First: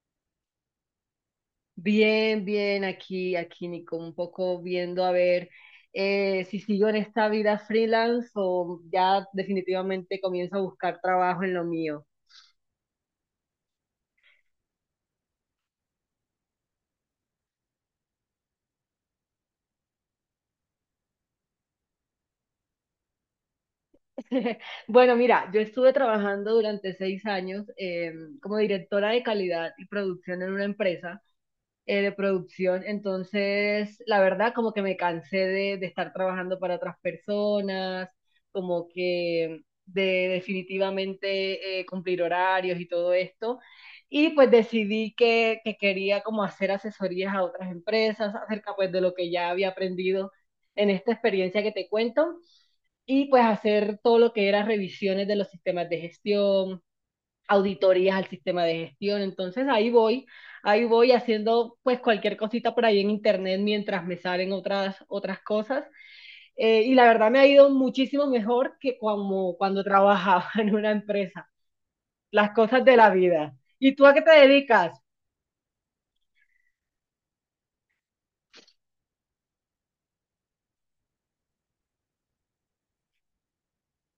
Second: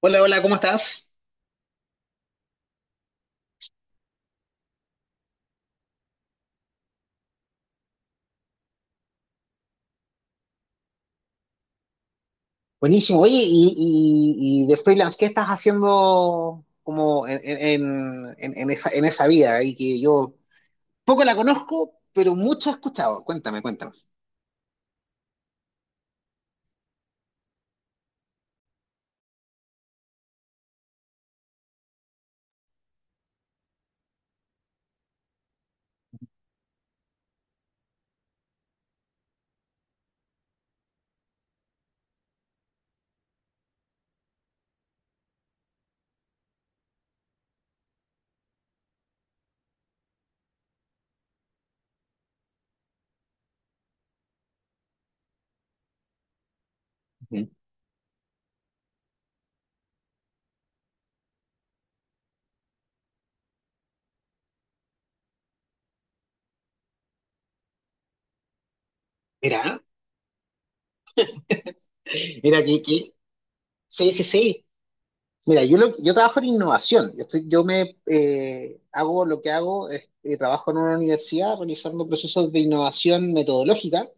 Hola, hola, ¿cómo estás? Bien, bien, aquí, aquí, Nico, un poco viendo a ver si sigo en esta vida freelance o ya definitivamente comienzo a buscar trabajo en lo mío. Buenísimo. Oye, y de freelance, ¿qué estás haciendo como en esa vida? Y que yo poco la conozco, pero mucho he escuchado. Cuéntame, cuéntame. Bueno, mira, yo estuve trabajando durante seis años como directora de calidad y producción en una empresa. De producción. Entonces, la verdad, como que me cansé de estar trabajando para otras personas, como que de definitivamente cumplir horarios y todo esto. Y pues decidí que quería como hacer asesorías a otras empresas acerca pues de lo que ya había aprendido en esta experiencia que te cuento y pues hacer todo lo que era revisiones de los sistemas de gestión, Ujú. auditorías al sistema de gestión. Entonces ahí voy haciendo pues cualquier cosita por ahí en internet mientras me salen otras, otras cosas. Y la verdad me ha ido muchísimo mejor que como Mira, cuando trabajaba en una empresa. Las mira, que, cosas de la que vida. ¿Y tú a sí, qué sí, te sí. dedicas? Mira, yo trabajo en innovación. Yo, estoy, yo me Hago lo que hago, es, trabajo en una universidad realizando procesos de innovación metodológica.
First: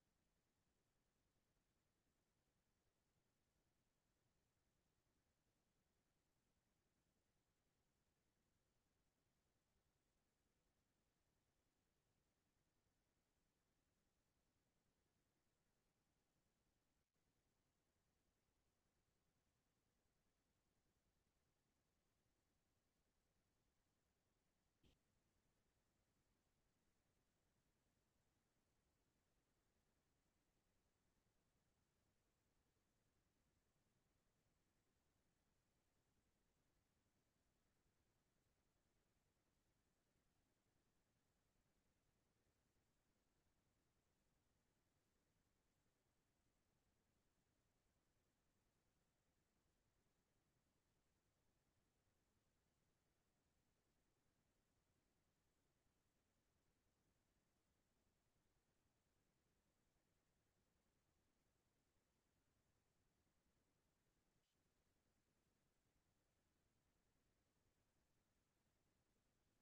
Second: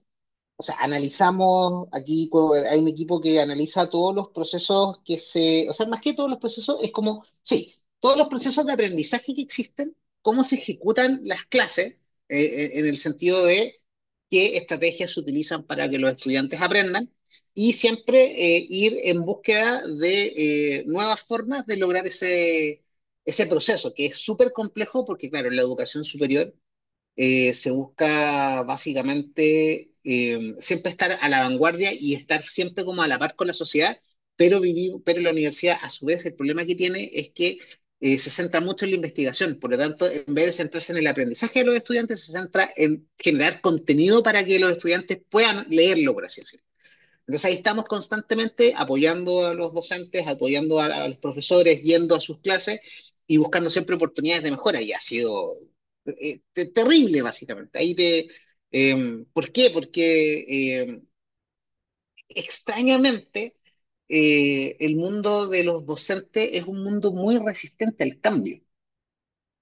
O sea, analizamos aquí, hay un equipo que analiza todos los procesos o sea, más que todos los procesos, es como, sí, todos los procesos de aprendizaje que existen, cómo se ejecutan las clases, en el sentido de qué estrategias se utilizan para que los estudiantes aprendan, y siempre ir en búsqueda de nuevas formas de lograr ese proceso, que es súper complejo porque, claro, en la educación superior se busca básicamente siempre estar a la vanguardia y estar siempre como a la par con la sociedad, pero la universidad a su vez el problema que tiene es que se centra mucho en la investigación. Por lo tanto, en vez de centrarse en el aprendizaje de los estudiantes, se centra en generar contenido para que los estudiantes puedan leerlo, por así decirlo. Entonces ahí estamos constantemente apoyando a los docentes, apoyando a los profesores, yendo a sus clases y buscando siempre oportunidades de mejora. Y ha sido terrible, básicamente. ¿Por qué? Porque extrañamente el mundo de los docentes es un mundo muy resistente al cambio.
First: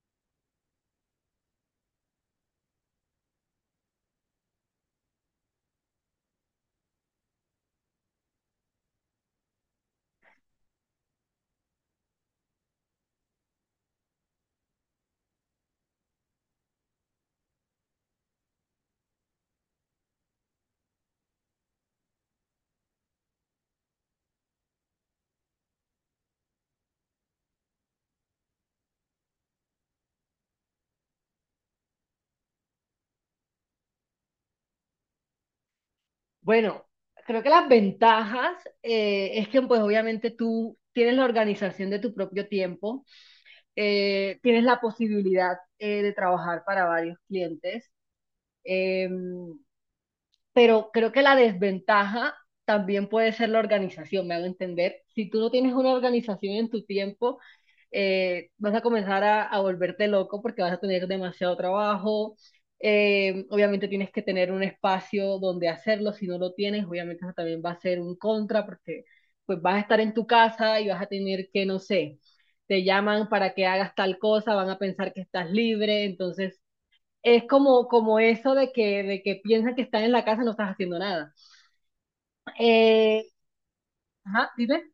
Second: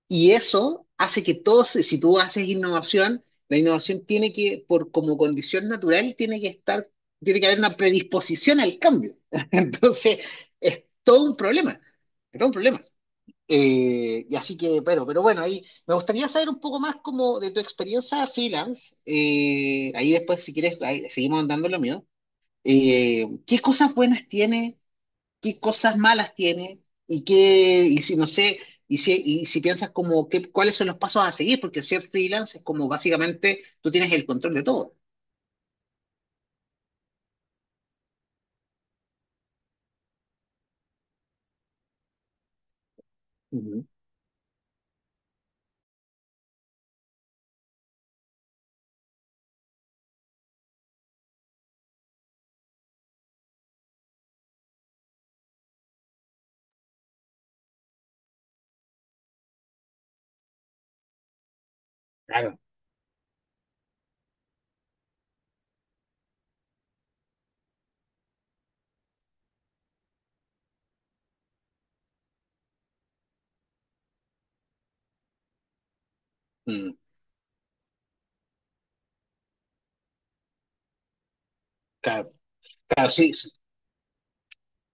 Y eso hace que todos, si tú haces innovación, la innovación tiene que, por como condición natural, tiene que haber una predisposición al cambio. Entonces, es todo un problema, es todo un problema. Pero bueno, ahí me gustaría saber un poco más como de tu experiencia freelance. Ahí después, si quieres, ahí seguimos andando lo mío. ¿Qué cosas buenas tiene? ¿Qué cosas malas tiene y y si no sé, y si piensas como qué, cuáles son los pasos a seguir, porque ser freelance es como básicamente tú tienes el control de todo. Bueno, creo que las ventajas es que pues obviamente tú tienes la organización de tu propio tiempo, Ujú. Tienes la posibilidad de trabajar para varios clientes. em, pero creo que la desventaja también puede ser la organización, me hago entender. Si tú no tienes una organización en tu tiempo, vas a comenzar a volverte loco porque vas a tener demasiado trabajo. Claro. Obviamente tienes que tener un espacio donde hacerlo, si no lo tienes, obviamente eso también va a ser un contra porque pues vas a estar en tu casa y vas a tener que, no sé, te llaman para que hagas tal cosa, van a pensar que estás libre, entonces Mm, es como, como eso de que piensan que están en la casa y no estás haciendo nada. claro, claro, Eh, sí, sí. ajá, dime.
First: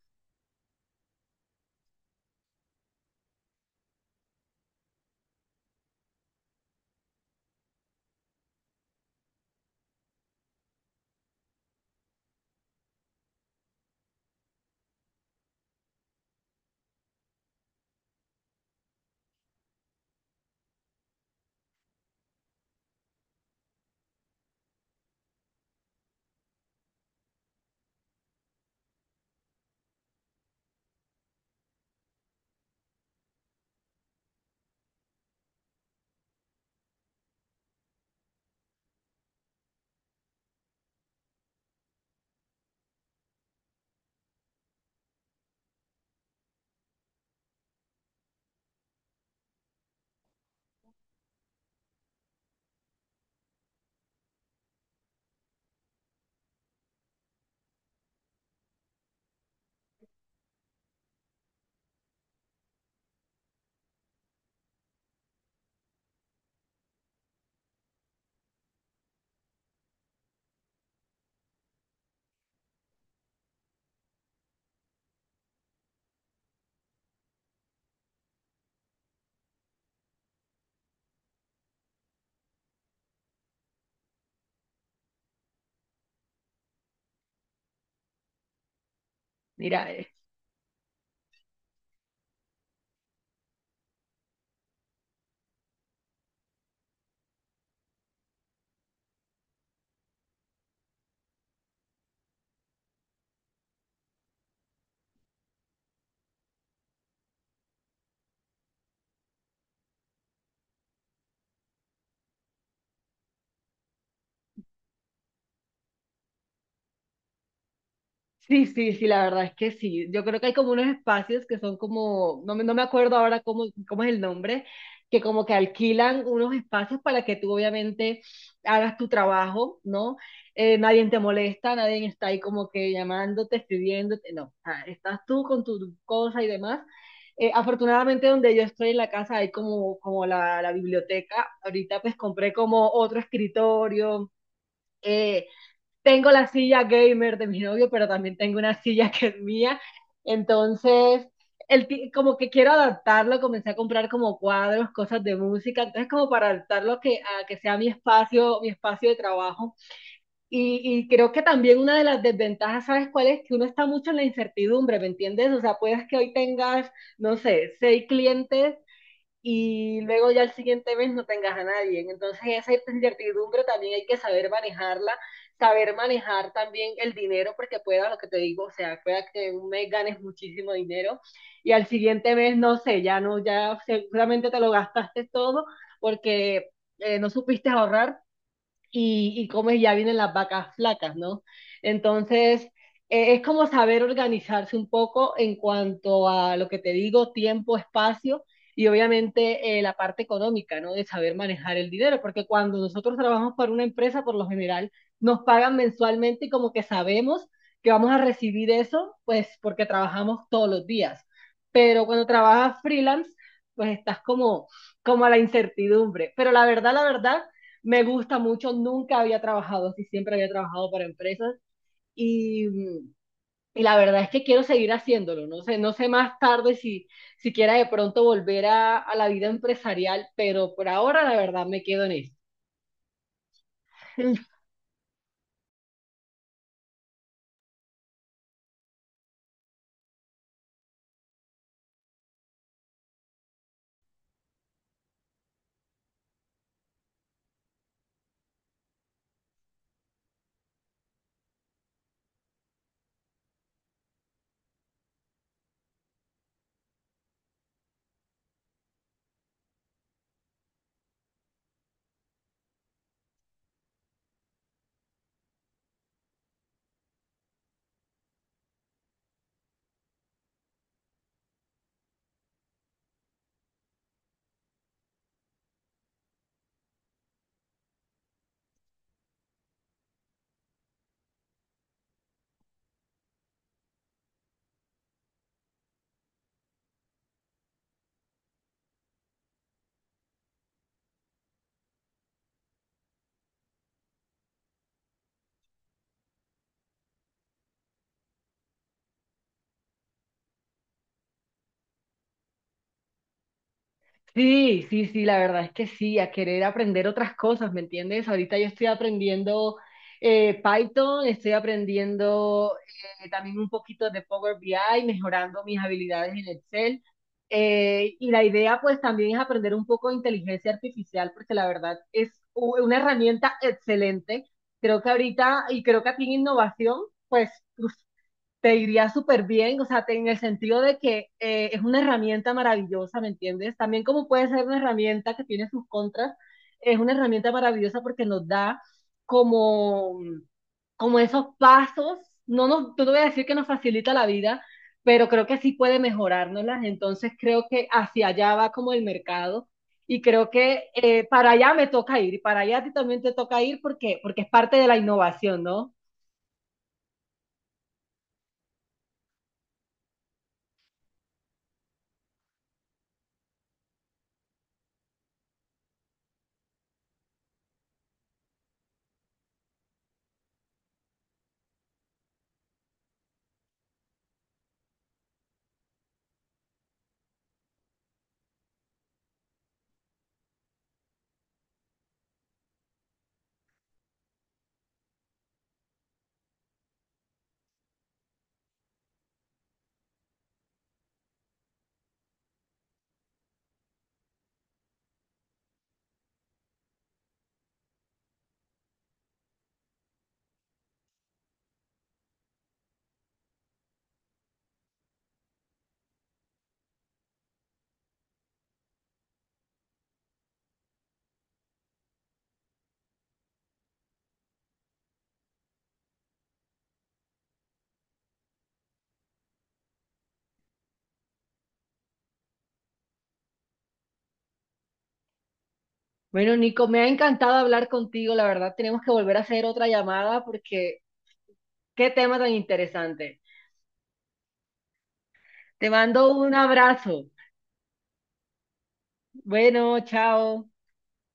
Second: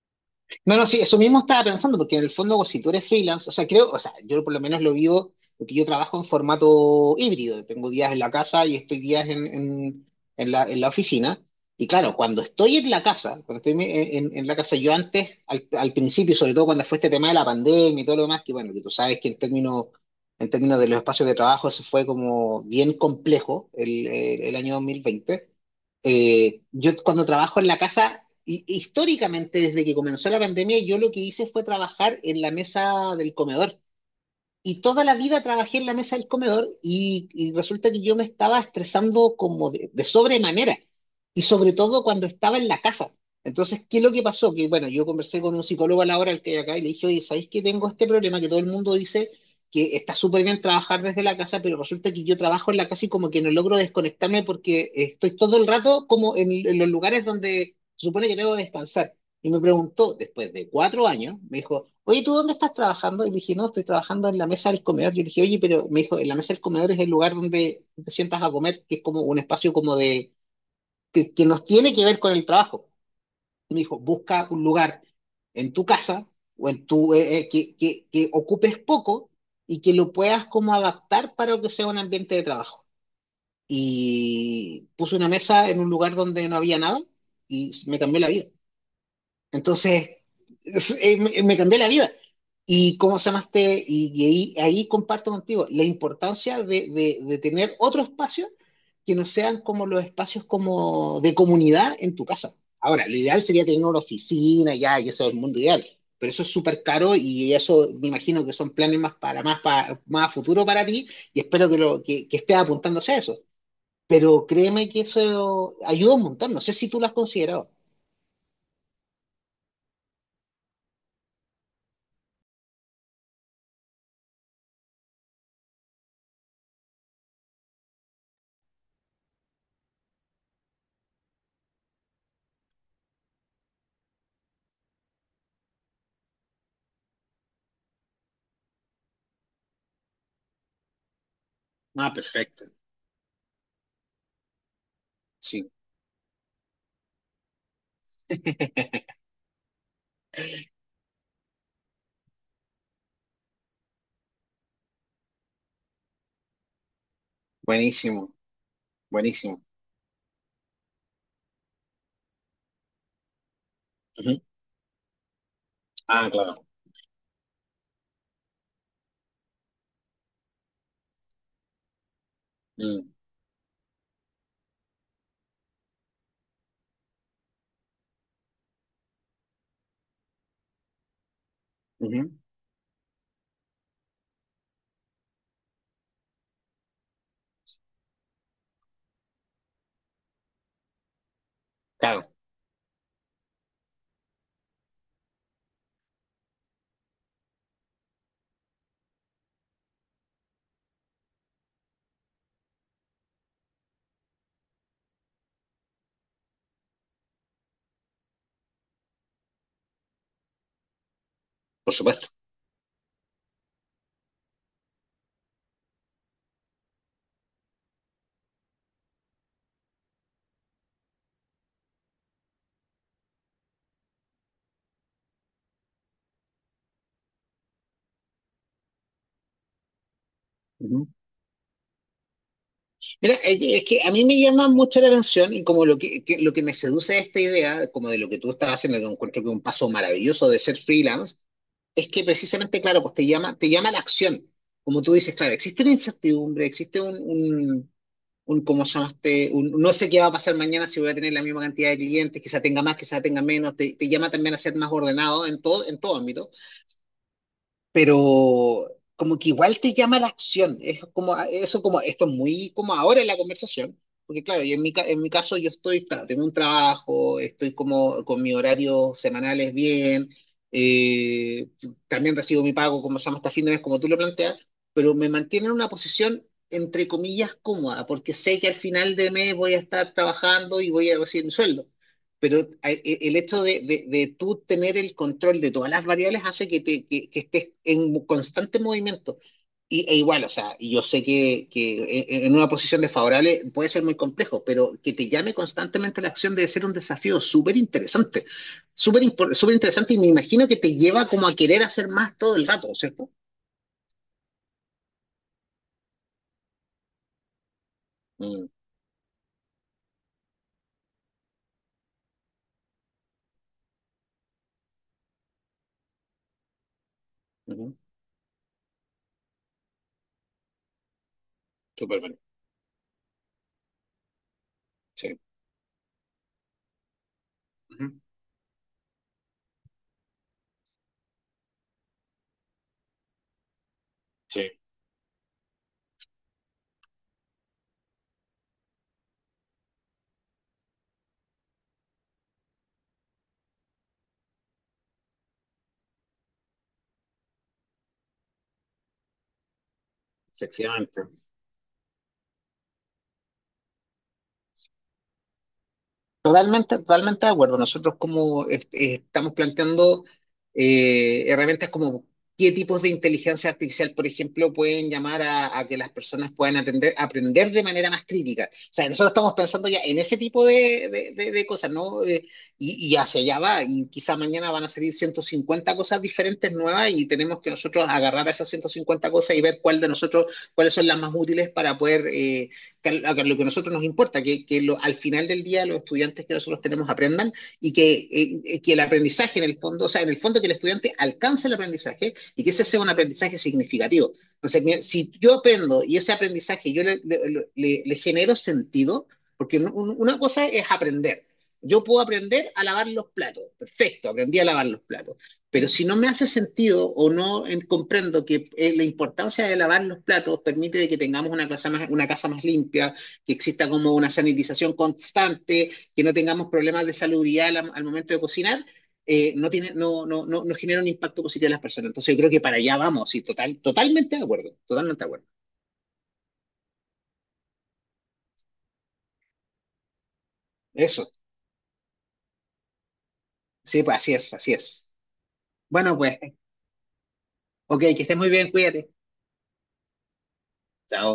No, no, sí, eso mismo estaba pensando, porque en el fondo, pues, si tú eres freelance, o sea, creo, o sea, yo por lo menos lo vivo, porque yo trabajo en formato híbrido, tengo días en la casa y estoy días en la oficina. Y claro, cuando estoy en la casa, cuando estoy en la casa, yo antes, al principio, sobre todo cuando fue este tema de la pandemia y todo lo demás, que bueno, que tú sabes que en términos de los espacios de trabajo, eso fue como bien complejo el año 2020. Yo cuando trabajo en la casa, históricamente desde que comenzó la pandemia, yo lo que hice fue trabajar en la mesa del comedor. Y toda la vida trabajé en la mesa del comedor y resulta que yo me estaba estresando como de sobremanera y sobre todo cuando estaba en la casa. Entonces, ¿qué es lo que pasó? Que bueno, yo conversé con un psicólogo a la hora al que hay acá y le dije, oye, ¿sabéis que tengo este problema que todo el mundo dice que está súper bien trabajar desde la casa, pero resulta que yo trabajo en la casa y como que no logro desconectarme porque estoy todo el rato como en los lugares donde se supone que debo descansar? Y me preguntó, después de 4 años, me dijo, oye, ¿tú dónde estás trabajando? Y le dije, no, estoy trabajando en la mesa del comedor. Yo le dije, oye, pero me dijo, en la mesa del comedor es el lugar donde te sientas a comer, que es como un espacio como de, que nos tiene que ver con el trabajo. Y me dijo, busca un lugar en tu casa o en tu, que ocupes poco y que lo puedas como adaptar para que sea un ambiente de trabajo. Y puse una mesa en un lugar donde no había nada y me cambió la vida. Mira, Entonces, me cambió la vida. Y cómo se llamaste, y ahí comparto contigo la importancia de tener otro espacio que no sean como los espacios como de comunidad en tu casa. Ahora, lo ideal sería tener una oficina ya, y eso es el mundo ideal, pero eso es súper caro y eso me imagino que son planes más para más a futuro para ti y espero que estés apuntándose a eso. Pero créeme que eso ayuda un montón, no sé si tú lo has considerado. sí, sí, sí, la verdad es que sí. Yo creo que hay como unos espacios que son como, no me acuerdo ahora cómo, cómo es el nombre, que como que alquilan unos espacios para que tú obviamente hagas tu trabajo, ¿no? Nadie te molesta, nadie está ahí como que llamándote, escribiéndote, no, o sea, estás tú con tu cosa y demás. Afortunadamente donde yo estoy en la casa hay como, como la biblioteca. Ahorita Ah, pues compré perfecto. como otro escritorio. eh, Sí. Tengo la silla gamer de mi novio, pero también tengo una silla que es mía. Entonces, como que quiero adaptarlo, comencé a comprar como cuadros, cosas de música, entonces como para adaptarlo a que sea Buenísimo, mi espacio de buenísimo. trabajo. Y creo que también una de las desventajas, ¿sabes cuál es? Que uno está mucho en la Ujú. incertidumbre, ¿me entiendes? O sea, puedes que Ah, hoy claro. tengas, no sé, seis clientes y luego ya el siguiente mes no tengas a nadie. Entonces esa Mm, incertidumbre también hay que saber manejarla, saber manejar también el dinero, porque pueda lo que te digo, o sea, pueda que un mes ganes muchísimo dinero y al ujú. siguiente mes, no sé, ya no, ya seguramente te lo gastaste todo porque no supiste ahorrar y comes ya vienen las vacas flacas, ¿no? Claro, Entonces, es como saber organizarse un poco en cuanto a lo que te digo, tiempo, espacio y obviamente la parte económica, ¿no? De saber manejar el dinero, porque cuando nosotros trabajamos para una empresa, por lo general, nos pagan mensualmente y como que sabemos que vamos a recibir eso, pues porque trabajamos todos los días. por Pero cuando supuesto. trabajas freelance, pues estás como, como a la incertidumbre. Pero la verdad, me gusta mucho, nunca había trabajado así, siempre había trabajado para empresas y, y la verdad es que quiero seguir haciéndolo, no sé, no sé más tarde si, si quiera de pronto volver a la vida empresarial, pero por Ujú. ahora la verdad me quedo en Mira, es que a mí me eso. llama mucho la atención y como lo que, lo que me seduce de esta idea, como de lo que tú estás haciendo, que encuentro que es un paso maravilloso de ser freelance, es que precisamente, claro, pues te llama la acción. Como tú dices, claro, existe una incertidumbre, existe un, un ¿cómo se llama este? No sé qué va a pasar mañana, si voy a tener la misma cantidad de clientes, quizá tenga más, quizá tenga menos, te llama también a ser más ordenado en todo ámbito. Pero como que igual te llama la acción. Es como, ah, eso como, esto es muy como ahora en la conversación, porque claro, yo en mi caso claro, tengo un trabajo, estoy como con mi horario semanales bien, eh, también recibo mi pago, como se llama, hasta fin de mes, como tú lo planteas, pero me mantiene en una posición, entre comillas, cómoda, porque sé que al final de mes voy a estar trabajando y voy a recibir mi sueldo. Pero el hecho tú tener el control de todas las variables hace que estés en constante movimiento. E igual, o sea, y yo sé en una posición desfavorable puede ser muy complejo, pero que te llame constantemente la acción debe ser un desafío súper interesante, súper interesante y me imagino que te lleva como a querer hacer más todo el rato, ¿cierto? Sí, sí, sí, la verdad es que sí, a querer aprender otras cosas, ¿me entiendes? Ahorita yo estoy aprendiendo Python, estoy aprendiendo también un poquito de Power BI, mejorando mis habilidades en Excel. Ujú. Y la idea pues también es aprender un poco de inteligencia artificial, porque la verdad es una herramienta excelente. Creo que Sí, ahorita, y creo que aquí en innovación, pues ujú. te iría súper bien, o sea, en el sentido de que es una herramienta maravillosa, ¿me entiendes? También como puede ser Sí, una herramienta que tiene sus contras, es una herramienta maravillosa porque nos da como, como esos pasos, no nos, no te voy a decir que nos facilita la vida, pero creo que sí puede mejorárnoslas, entonces creo que hacia allá va como el mercado. Y creo que efectivamente. Para allá me toca ir y para allá a ti también te toca ir porque, porque es parte de la innovación, ¿no? Totalmente, totalmente de acuerdo. Nosotros como estamos planteando herramientas como qué tipos de inteligencia artificial, por ejemplo, pueden llamar a que las personas puedan aprender de manera más crítica. O sea, nosotros estamos pensando ya en ese tipo de cosas, ¿no? Y hacia allá va. Y quizá mañana van a salir 150 cosas diferentes nuevas y tenemos que nosotros agarrar esas 150 cosas y ver cuál de nosotros, cuáles son las más útiles para poder, que lo que a nosotros nos importa, al final del día los estudiantes que nosotros tenemos aprendan y que el aprendizaje en el fondo, o sea, en el fondo que el estudiante alcance el aprendizaje y que ese sea un aprendizaje significativo. Entonces, si yo aprendo y ese aprendizaje yo le genero sentido, porque una cosa es aprender. Yo puedo aprender a lavar los platos. Perfecto, aprendí a lavar los platos. Pero si no me hace sentido o no comprendo que la importancia de lavar los platos permite de que tengamos una casa más, limpia, que exista como una sanitización constante, que no tengamos problemas de salubridad al momento de cocinar, no tiene, no genera un impacto positivo en las personas. Entonces yo creo que para allá vamos, y totalmente de acuerdo, totalmente de acuerdo. Bueno, Nico, me ha encantado hablar contigo. La verdad, tenemos que volver a hacer otra llamada porque Eso, qué tema tan interesante. sí, pues así es, así es. Te Bueno, mando pues, un abrazo. ok, que estés muy bien, cuídate. Bueno, chao. Chao.